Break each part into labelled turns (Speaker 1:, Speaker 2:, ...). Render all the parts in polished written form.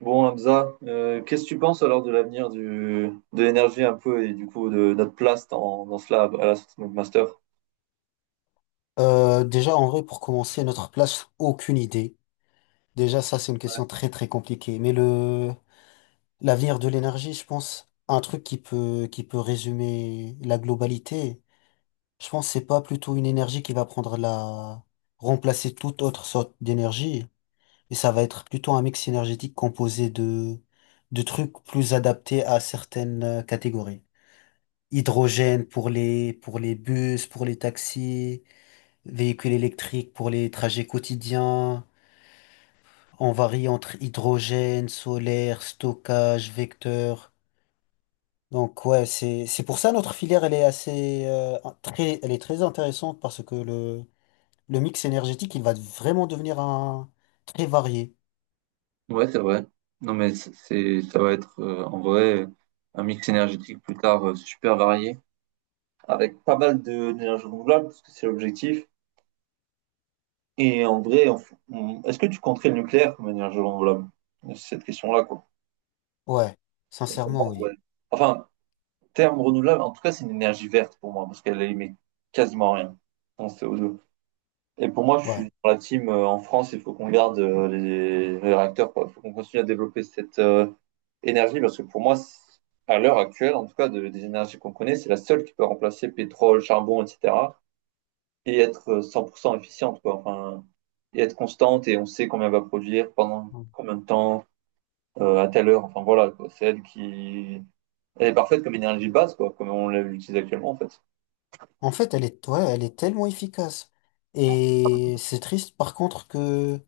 Speaker 1: Bon, Hamza, qu'est-ce que tu penses alors de l'avenir de l'énergie un peu et du coup de notre place dans cela à la sortie de notre master?
Speaker 2: Déjà, en vrai, pour commencer, notre place, aucune idée. Déjà, ça, c'est une question très, très compliquée. L'avenir de l'énergie, je pense, un truc qui peut résumer la globalité, je pense, c'est pas plutôt une énergie qui remplacer toute autre sorte d'énergie. Et ça va être plutôt un mix énergétique de trucs plus adaptés à certaines catégories. Hydrogène pour les bus, pour les taxis. Véhicules électriques pour les trajets quotidiens. On varie entre hydrogène, solaire, stockage, vecteur. Donc ouais, c'est pour ça notre filière elle est assez très elle est très intéressante parce que le mix énergétique il va vraiment devenir un très varié.
Speaker 1: Ouais, c'est vrai. Non, mais ça va être en vrai un mix énergétique plus tard super varié. Avec pas mal d'énergie renouvelable, parce que c'est l'objectif. Et en vrai, est-ce que tu compterais le nucléaire comme énergie renouvelable? C'est cette question-là, quoi.
Speaker 2: Ouais,
Speaker 1: Et pour moi,
Speaker 2: sincèrement
Speaker 1: ouais.
Speaker 2: oui.
Speaker 1: Enfin, terme renouvelable, en tout cas, c'est une énergie verte pour moi, parce qu'elle émet quasiment rien en CO2. Et pour moi, je suis
Speaker 2: Ouais.
Speaker 1: dans la team, en France, il faut qu'on garde, les réacteurs, quoi. Il faut qu'on continue à développer cette énergie, parce que pour moi, à l'heure actuelle, en tout cas, des énergies qu'on connaît, c'est la seule qui peut remplacer pétrole, charbon, etc. et être 100% efficiente, quoi. Enfin, et être constante, et on sait combien elle va produire, pendant combien de temps, à telle heure. Enfin, voilà, quoi. C'est elle qui... Elle est parfaite comme énergie de base, quoi, comme on l'utilise actuellement, en fait.
Speaker 2: En fait, elle est ouais, elle est tellement efficace et c'est triste par contre que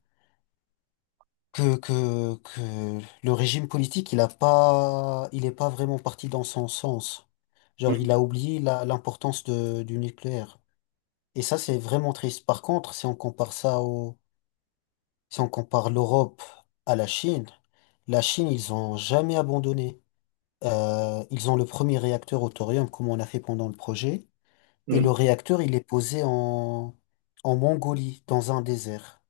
Speaker 2: que, que, que le régime politique, il est pas vraiment parti dans son sens. Genre,
Speaker 1: Mm.
Speaker 2: il a oublié l'importance du nucléaire. Et ça, c'est vraiment triste. Par contre, si on compare ça au, si on compare l'Europe à la Chine. La Chine, ils ont jamais abandonné. Ils ont le premier réacteur au thorium, comme on a fait pendant le projet. Et le
Speaker 1: Mm.
Speaker 2: réacteur, il est posé en, en Mongolie, dans un désert.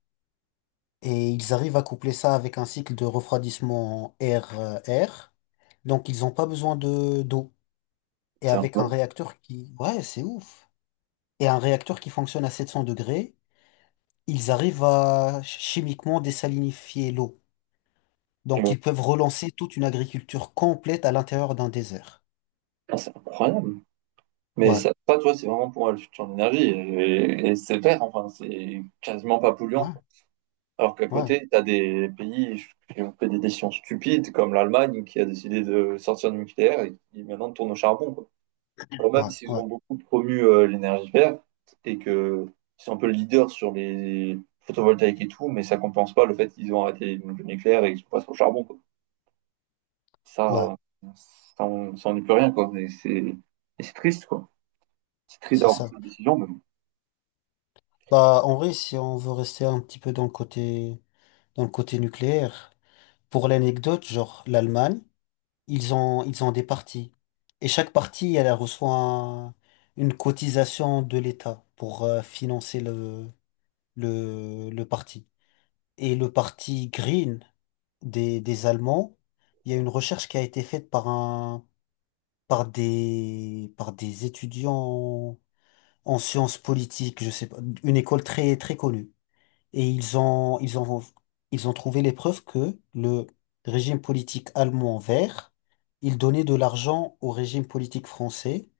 Speaker 2: Et ils arrivent à coupler ça avec un cycle de refroidissement air-air. Donc ils n'ont pas besoin de d'eau. Et
Speaker 1: C'est
Speaker 2: avec un
Speaker 1: incroyable.
Speaker 2: réacteur qui... Ouais, c'est ouf. Et un réacteur qui fonctionne à 700 degrés, ils arrivent à chimiquement désalinifier l'eau.
Speaker 1: Et
Speaker 2: Donc
Speaker 1: ouais.
Speaker 2: ils peuvent relancer toute une agriculture complète à l'intérieur d'un désert.
Speaker 1: Ah, c'est incroyable. Mais
Speaker 2: Ouais,
Speaker 1: ça, tu vois, c'est vraiment pour la future d'énergie. Et c'est vert, enfin, c'est quasiment pas polluant.
Speaker 2: ouais,
Speaker 1: Alors qu'à
Speaker 2: ouais,
Speaker 1: côté, tu as des pays qui ont fait des décisions stupides, comme l'Allemagne, qui a décidé de sortir du nucléaire et qui maintenant tourne au charbon, quoi. Alors
Speaker 2: ouais,
Speaker 1: même s'ils
Speaker 2: ouais,
Speaker 1: ont beaucoup promu l'énergie verte et que ils sont un peu leaders sur les photovoltaïques et tout, mais ça compense pas le fait qu'ils ont arrêté le nucléaire et qu'ils passent au charbon, quoi.
Speaker 2: ouais,
Speaker 1: Ça, ça, on, ça, on n'y peut rien, quoi. Et c'est triste, quoi. C'est triste
Speaker 2: c'est
Speaker 1: d'avoir pris
Speaker 2: ça.
Speaker 1: cette décision, mais bon.
Speaker 2: Bah en vrai, si on veut rester un petit peu dans le côté nucléaire. Pour l'anecdote, genre l'Allemagne, ils ont des partis. Et chaque parti, elle reçoit une cotisation de l'État pour financer le parti. Et le parti Green des Allemands, il y a une recherche qui a été faite par des étudiants en sciences politiques, je sais pas, une école très, très connue. Et ils ont trouvé les preuves que le régime politique allemand vert, il donnait de l'argent au régime politique français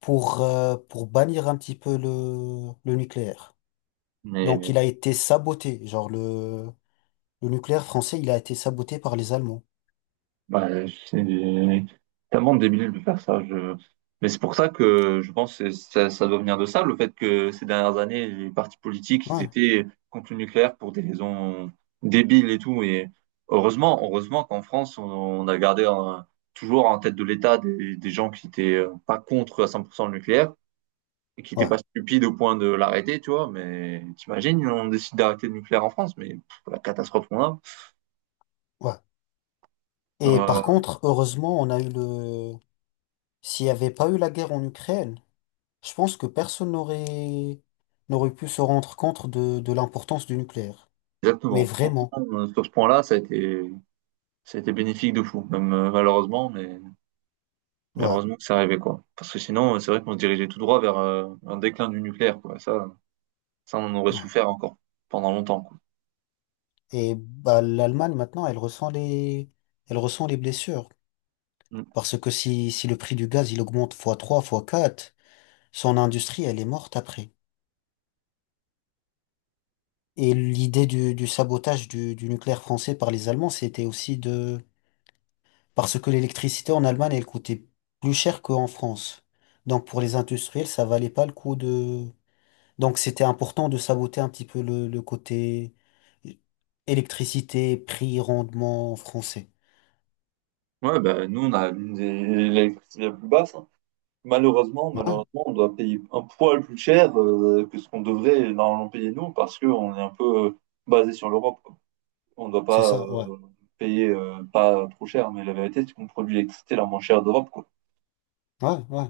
Speaker 2: pour bannir un petit peu le nucléaire. Donc
Speaker 1: Mais
Speaker 2: il a été saboté. Le nucléaire français, il a été saboté par les Allemands.
Speaker 1: Bah, c'est tellement débile de faire ça. Je... Mais c'est pour ça que je pense que ça doit venir de ça, le fait que ces dernières années, les partis politiques, ils
Speaker 2: Ouais,
Speaker 1: étaient contre le nucléaire pour des raisons débiles et tout. Et heureusement, heureusement qu'en France, on a gardé toujours en tête de l'État des gens qui étaient, pas contre à 100% le nucléaire et qui n'étaient
Speaker 2: ouais,
Speaker 1: pas stupides au point de l'arrêter, tu vois. Mais t'imagines, on décide d'arrêter le nucléaire en France, mais pff, la catastrophe qu'on a.
Speaker 2: ouais. Et par
Speaker 1: Euh,
Speaker 2: contre, heureusement, on a eu le... S'il n'y avait pas eu la guerre en Ukraine, je pense que personne n'aurait n'aurait pu se rendre compte de l'importance du nucléaire. Mais
Speaker 1: Exactement. Franchement,
Speaker 2: vraiment,
Speaker 1: sur ce point-là, ça a été bénéfique de fou, même, malheureusement, mais,
Speaker 2: ouais,
Speaker 1: heureusement que ça arrivait, quoi. Parce que sinon, c'est vrai qu'on se dirigeait tout droit vers un déclin du nucléaire, quoi. Ça, on en aurait
Speaker 2: ouais.
Speaker 1: souffert encore pendant longtemps, quoi.
Speaker 2: Et bah, l'Allemagne, maintenant, elle ressent les blessures.
Speaker 1: Mm.
Speaker 2: Parce que si le prix du gaz, il augmente fois 3, fois 4, son industrie, elle est morte après. Et l'idée du sabotage du nucléaire français par les Allemands, c'était aussi de... Parce que l'électricité en Allemagne, elle coûtait plus cher qu'en France. Donc pour les industriels, ça valait pas le coup de... Donc c'était important de saboter un petit peu le côté électricité, prix, rendement français.
Speaker 1: Ouais, bah, nous, on a l'une des électricités la plus basse, hein. Malheureusement,
Speaker 2: Ouais,
Speaker 1: malheureusement, on doit payer un poil plus cher, que ce qu'on devrait normalement payer nous, parce qu'on est un peu, basé sur l'Europe, quoi. On ne doit
Speaker 2: c'est
Speaker 1: pas,
Speaker 2: ça, ouais.
Speaker 1: payer, pas trop cher, mais la vérité, c'est qu'on produit l'électricité la moins chère d'Europe, quoi.
Speaker 2: Ouais, ouais.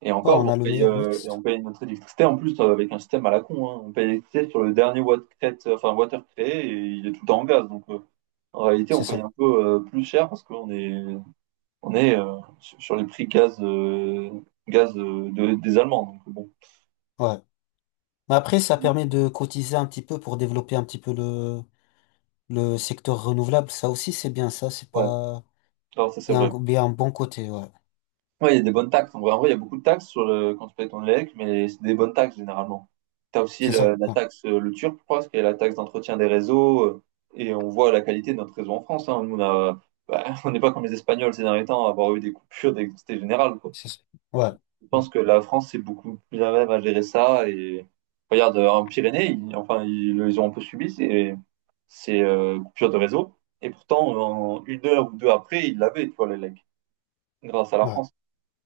Speaker 1: Et
Speaker 2: Ouais,
Speaker 1: encore,
Speaker 2: on
Speaker 1: on
Speaker 2: a le
Speaker 1: paye,
Speaker 2: meilleur
Speaker 1: et on
Speaker 2: mixte.
Speaker 1: paye notre électricité en plus, avec un système à la con, hein. On paye l'électricité sur le dernier watt enfin, water créé et il est tout le temps en gaz. Donc en réalité, on
Speaker 2: C'est
Speaker 1: paye
Speaker 2: ça.
Speaker 1: un peu, plus cher parce qu'on est, sur les prix gaz des Allemands. Donc bon,
Speaker 2: Ouais. Mais après, ça permet de cotiser un petit peu pour développer un petit peu le secteur renouvelable. Ça aussi, c'est bien ça. C'est
Speaker 1: ouais,
Speaker 2: pas.
Speaker 1: alors ça c'est vrai.
Speaker 2: Et un bon côté, ouais.
Speaker 1: Ouais, il y a des bonnes taxes. En vrai, il y a beaucoup de taxes sur le... quand tu payes ton élec, mais c'est des bonnes taxes généralement. Tu as aussi
Speaker 2: C'est ça.
Speaker 1: la
Speaker 2: Ouais.
Speaker 1: taxe, le TURP, je crois, ce qui est la taxe d'entretien des réseaux. Et on voit la qualité de notre réseau en France, hein. Nous, bah, on n'est pas comme les Espagnols ces derniers temps à avoir eu des coupures d'électricité générale, quoi.
Speaker 2: C'est ça. Ouais.
Speaker 1: Je pense que la France, c'est beaucoup plus à même à gérer ça. Et regarde, en Pyrénées, ils, enfin, ils ont un peu subi ces, coupures de réseau. Et pourtant, en une heure ou deux après, ils l'avaient, tu vois, les l'élec, grâce à la
Speaker 2: Ouais.
Speaker 1: France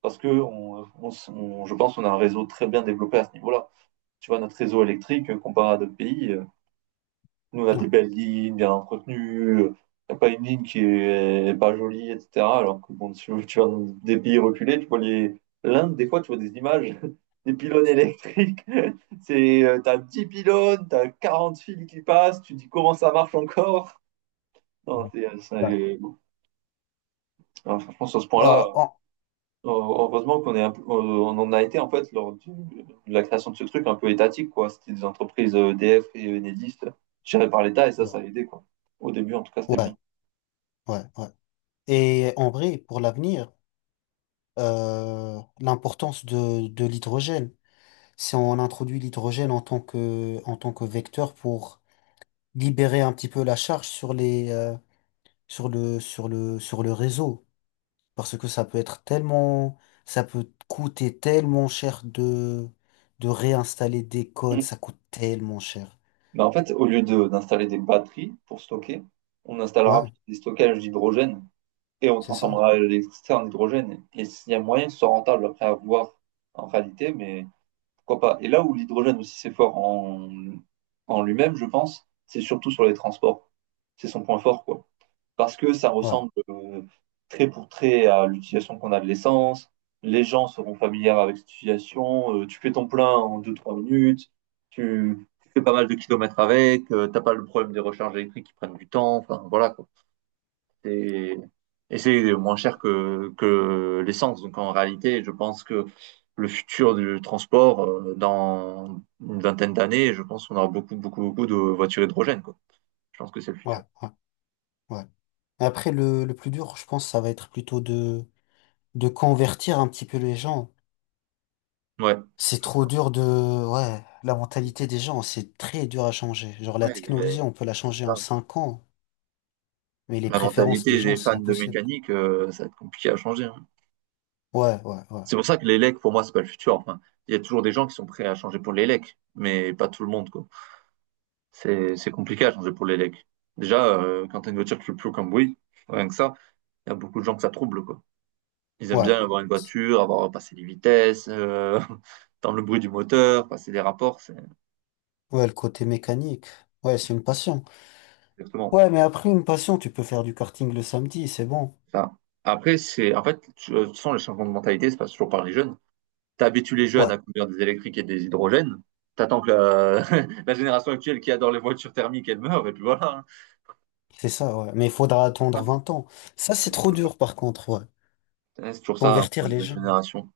Speaker 1: parce que on je pense qu'on a un réseau très bien développé à ce niveau-là. Tu vois, notre réseau électrique, comparé à d'autres pays, nous, on a des
Speaker 2: Ouais.
Speaker 1: belles lignes, bien entretenues, il n'y a pas une ligne qui est pas jolie, etc. Alors que, bon, tu vas dans des pays reculés, tu vois les... l'Inde, des fois, tu vois des images des pylônes électriques. C'est, t'as 10 pylônes, t'as 40 fils qui passent, tu dis comment ça marche encore. Non,
Speaker 2: Ouais. Ouais.
Speaker 1: non, franchement, sur ce point-là,
Speaker 2: Bah, en-
Speaker 1: heureusement qu'on est on en a été en fait lors de la création de ce truc un peu étatique, quoi. C'était des entreprises, EDF et Enedis, gérées par l'État et ça
Speaker 2: ouais.
Speaker 1: a aidé, quoi. Au début, en tout cas, c'était
Speaker 2: Ouais.
Speaker 1: bien.
Speaker 2: Ouais. Ouais. Et en vrai, pour l'avenir, l'importance de l'hydrogène. Si on introduit l'hydrogène en tant que vecteur pour libérer un petit peu la charge sur les sur le réseau, parce que ça peut coûter tellement cher de réinstaller des cônes,
Speaker 1: Mm.
Speaker 2: ça coûte tellement cher.
Speaker 1: Mais en fait, au lieu d'installer des batteries pour stocker, on installera
Speaker 2: Ouais,
Speaker 1: des stockages d'hydrogène et on
Speaker 2: c'est ça,
Speaker 1: transformera l'électricité en hydrogène. Et s'il y a moyen que ce soit rentable après à voir en réalité, mais pourquoi pas. Et là où l'hydrogène aussi c'est fort en lui-même, je pense, c'est surtout sur les transports. C'est son point fort, quoi. Parce que ça
Speaker 2: ouais,
Speaker 1: ressemble trait pour trait à l'utilisation qu'on a de l'essence. Les gens seront familiers avec cette utilisation. Tu fais ton plein en deux-trois minutes, tu fais pas mal de kilomètres avec, t'as pas le problème des recharges électriques qui prennent du temps. Enfin, voilà, quoi. C'est- Et c'est moins cher que l'essence. Donc en réalité, je pense que le futur du transport, dans une vingtaine d'années, je pense qu'on aura beaucoup, beaucoup, beaucoup de voitures hydrogènes, quoi. Je pense que c'est le
Speaker 2: ouais,
Speaker 1: futur.
Speaker 2: ouais, ouais. Après le plus dur je pense ça va être plutôt de convertir un petit peu les gens.
Speaker 1: Ouais, c'est
Speaker 2: C'est
Speaker 1: toujours ça.
Speaker 2: trop dur de ouais, la mentalité des gens c'est très dur à changer, genre la
Speaker 1: Ouais,
Speaker 2: technologie on peut la changer en
Speaker 1: ça,
Speaker 2: 5 ans, mais les
Speaker 1: la
Speaker 2: préférences des
Speaker 1: mentalité des
Speaker 2: gens c'est
Speaker 1: fans de
Speaker 2: impossible.
Speaker 1: mécanique, ça va être compliqué à changer, hein.
Speaker 2: Ouais, ouais, ouais.
Speaker 1: C'est pour ça que les pour moi, c'est pas le futur. Enfin, il y a toujours des gens qui sont prêts à changer pour les mais pas tout le monde, quoi. C'est compliqué à changer pour les déjà, quand t'as une voiture qui fait plus aucun bruit, rien que ça, il y a beaucoup de gens que ça trouble, quoi. Ils aiment
Speaker 2: Ouais.
Speaker 1: bien avoir une voiture, avoir passé les vitesses, entendre le bruit du moteur, passer des rapports, c'est
Speaker 2: Ouais, le côté mécanique. Ouais, c'est une passion.
Speaker 1: exactement
Speaker 2: Ouais, mais après une passion, tu peux faire du karting le samedi, c'est bon.
Speaker 1: ça. Après, c'est, en fait, de toute façon, les changements de mentalité se passent toujours par les jeunes. Tu habitues les jeunes
Speaker 2: Ouais,
Speaker 1: à conduire des électriques et des hydrogènes. T'attends que la... la génération actuelle qui adore les voitures thermiques, elle meure, et puis voilà,
Speaker 2: c'est ça, ouais. Mais il faudra attendre
Speaker 1: hein.
Speaker 2: 20 ans. Ça, c'est trop dur, par contre, ouais.
Speaker 1: Ouais, c'est toujours ça, hein,
Speaker 2: Convertir les
Speaker 1: la
Speaker 2: gens.
Speaker 1: génération.